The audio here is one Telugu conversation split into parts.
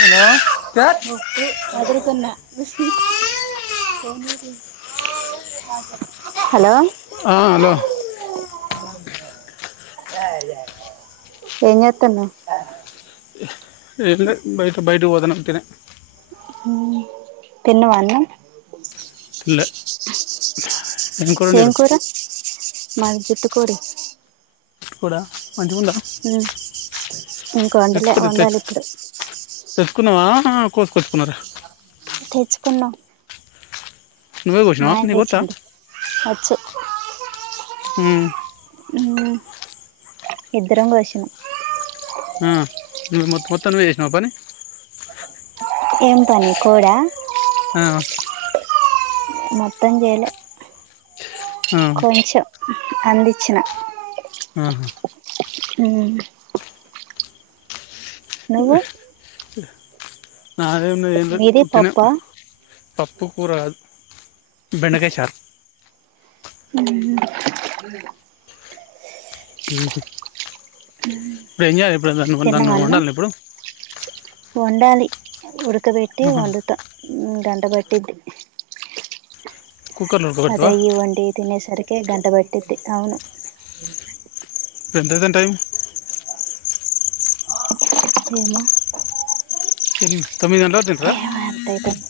హలో సార్ ఒప్పె వొదురుతున్న హలో ఆ హలో ఏం చేత్తాన్నవు ఏందో బైట బయటకి పొతాన్నం తిని ఉనా తిన్నావా అన్న తినలే ఏం కూర మది జుట్టు కోడి కోడా ఇంక వండలే తెచ్చుకో వండాలి తెచ్చు ఇప్పుడు తెచ్చుకున్నావా కోసుకొచ్చుకున్నార తెచ్చుకున్నా నువ్వే మా కోసినావా ఆయన నీకు వస్తా తెచ్చిండు వచ్చు మ్మ్ మ్మ్ ఇద్దరం కోసినాం ఆ మొత్త మొత్తం నువ్వే చేసినావ పని ఎంటి అండి కోడ అవ్ మొత్తం చేయ్యాలే ఆ, కొంచెం అందించ్చిన ఆహా ఉను నువ్వు నాది ఏం ఉన్నది ఏం లేదు మీది ఉత్తినే పప్పా పప్పు కూర బెండకాయ చారు అవున ఇప్పుడు ఎంజాయ్. తిన్నావా అన్నం. వండాలి ఉడకబెట్టి వండుతా గంట పట్టిద్ది. కుక్కర్లో ఉడకబెడతావా అదై వండి తినేసరికి గంటపట్టుద్ది. అవును ఎంతైతాంది టైం అనా తొమ్మిది గంటలకు ఏమో ఎంతయతాంది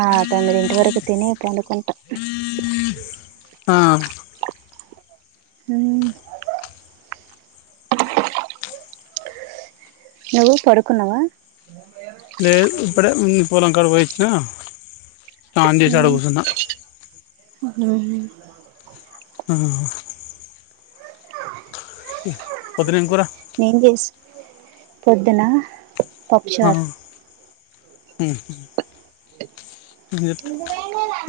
ఆ తొమ్మిదింటి వరకు తిని పడుకుంటా. ఆ మ్ నువ్వు పడుకున్నావా? లేదు ఇప్పుడే పొలం కాడి కి పోయివచ్చినా మ్మ్ మ్మ్ ఆ పొద్దున ఏం కూర? ఏం చేసినావు పొద్దున? ఆ. పప్పుచారు ఉ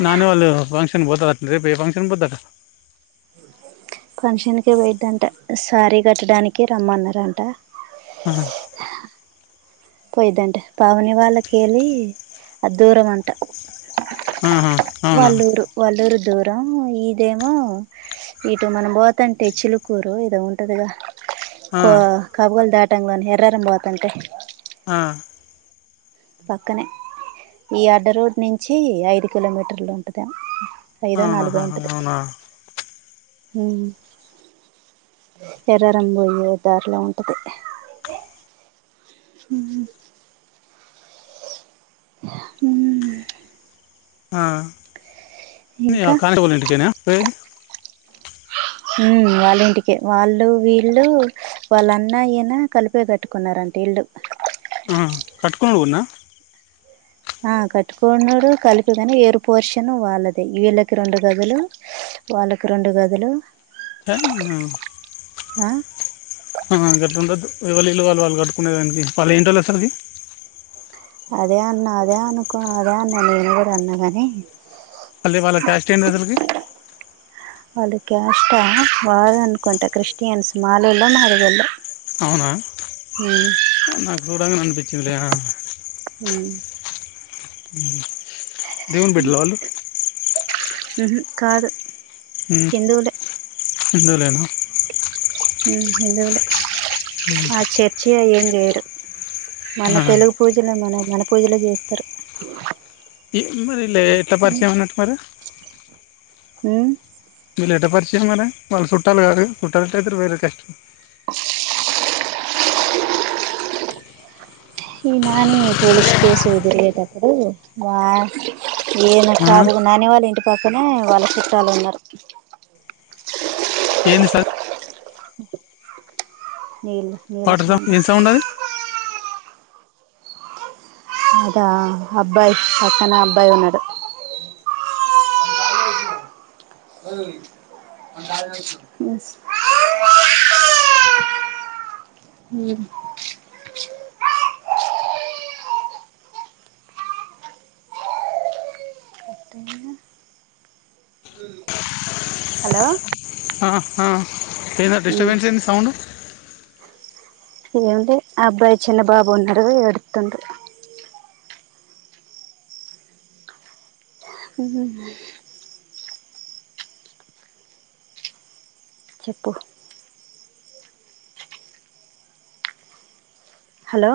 నాన్న వాళ్ళు ఫంక్షన్ పోతారంట రేపు ఏ ఫంక్షన్ కు పోతారు. ఫంక్షన్స్ కే పోయిందట శారీ కట్టడానికే రమ్మన్నారంట ఆ పోయిదంట పావని వాళ్ళకి యెల్లి అది దూరం అంట. ఆహా! అవునా వాళ్ళూరు వాళ్ళూరు దూరం ఇదేమో ఇటు మనం పోతంటే చిలుకూరు ఇది ఉంటదిగా ఆ, కో కబూలు దాటంగానే ఎర్రారం పోతాంటే ఆ పక్కనే ఈ అడ్డ రోడ్ నుంచి ఐదు కిలోమీటర్లు. ఐదో, అవునా నాలుగో ఆహా, అవునా ఎర్రారం పోయే దారిలో ఉంటాది. ఉహూ మ్ ఆ ఇంకా కరెంటోల్ల ఇంటికేనా. పోయేది. హ వాళ్ళ ఇంటికే వాళ్ళు వీళ్ళు వాళ్ళ అన్నా ఈయన కలిపే కట్టుకున్నారంట ఇల్లు. కట్టుకొని పోనా ఆ కట్టుకున్నారు కలిపి గాని ఎవరి పోర్షన్ వాళ్ళదే. వీళ్ళకి రెండు గదులు వాళ్ళకి రెండు గదులు అట్నా ఆ ఆ గట్లా ఉండదు. ఎవరిళ్ళు వాళ్ళు వాళ్లు కట్టుకునే దానికి, వాళ్ళు ఏంటో వాళ్ళు అసలుకి అదే అన్న అదే అనుకో అదే అన్న నేను కూడా అన్నా కాని అలి ఇ వాళ్ళ క్యాస్ట్ ఏంది అసలుకి? వాళ్ళది క్యాస్ట్ ఆ వాళ్ళు అనుకుంటా క్రిస్టియన్స్ మాలల్లో, మాదిగొల్లో అవునా నాకు చూడంగా అనిపించందిలే రా ఉ దవును బిడ్ల అలు ఉహు కాదు హిందువులే హిందువులైన ఉ హిందువులే [unintelligible] మన ఆ, తెలుగు పూజలు మన మన పూజలు చేస్తారు [unintelligible] ఎట్లా పరిచయం ఉన్నట్టు మరి హ మీల ఎట పరిచ చేయ మ వాళ్ళు చుట్టాలి కాదు చుట్టాలంట అయితే వేరే కష్టం ఈ నాని పోలీసు కేసు వదిలేటప్పుడు ఆ, [unintelligible] [unintelligible] పక్కనే వాళ్ళ చుట్టలు ఉన్నారు ఏందీ సార్ వాటర్ [unintelligible] [unintelligible] అద అబ్బాయి పక్కన అబ్బాయి ఉన్నాడు [unintelligible] హు [unintelligible] ఉ హలో ఆ ఆ ఏంది ఆ ఉమ్ డిస్టర్బెన్స్ ఏంది సౌండ్ ఏంది ఆ అబ్బాయి చిన్నబాబు ఉన్నాడు ఎడుస్తుండు హు హు [unintelligible] హలో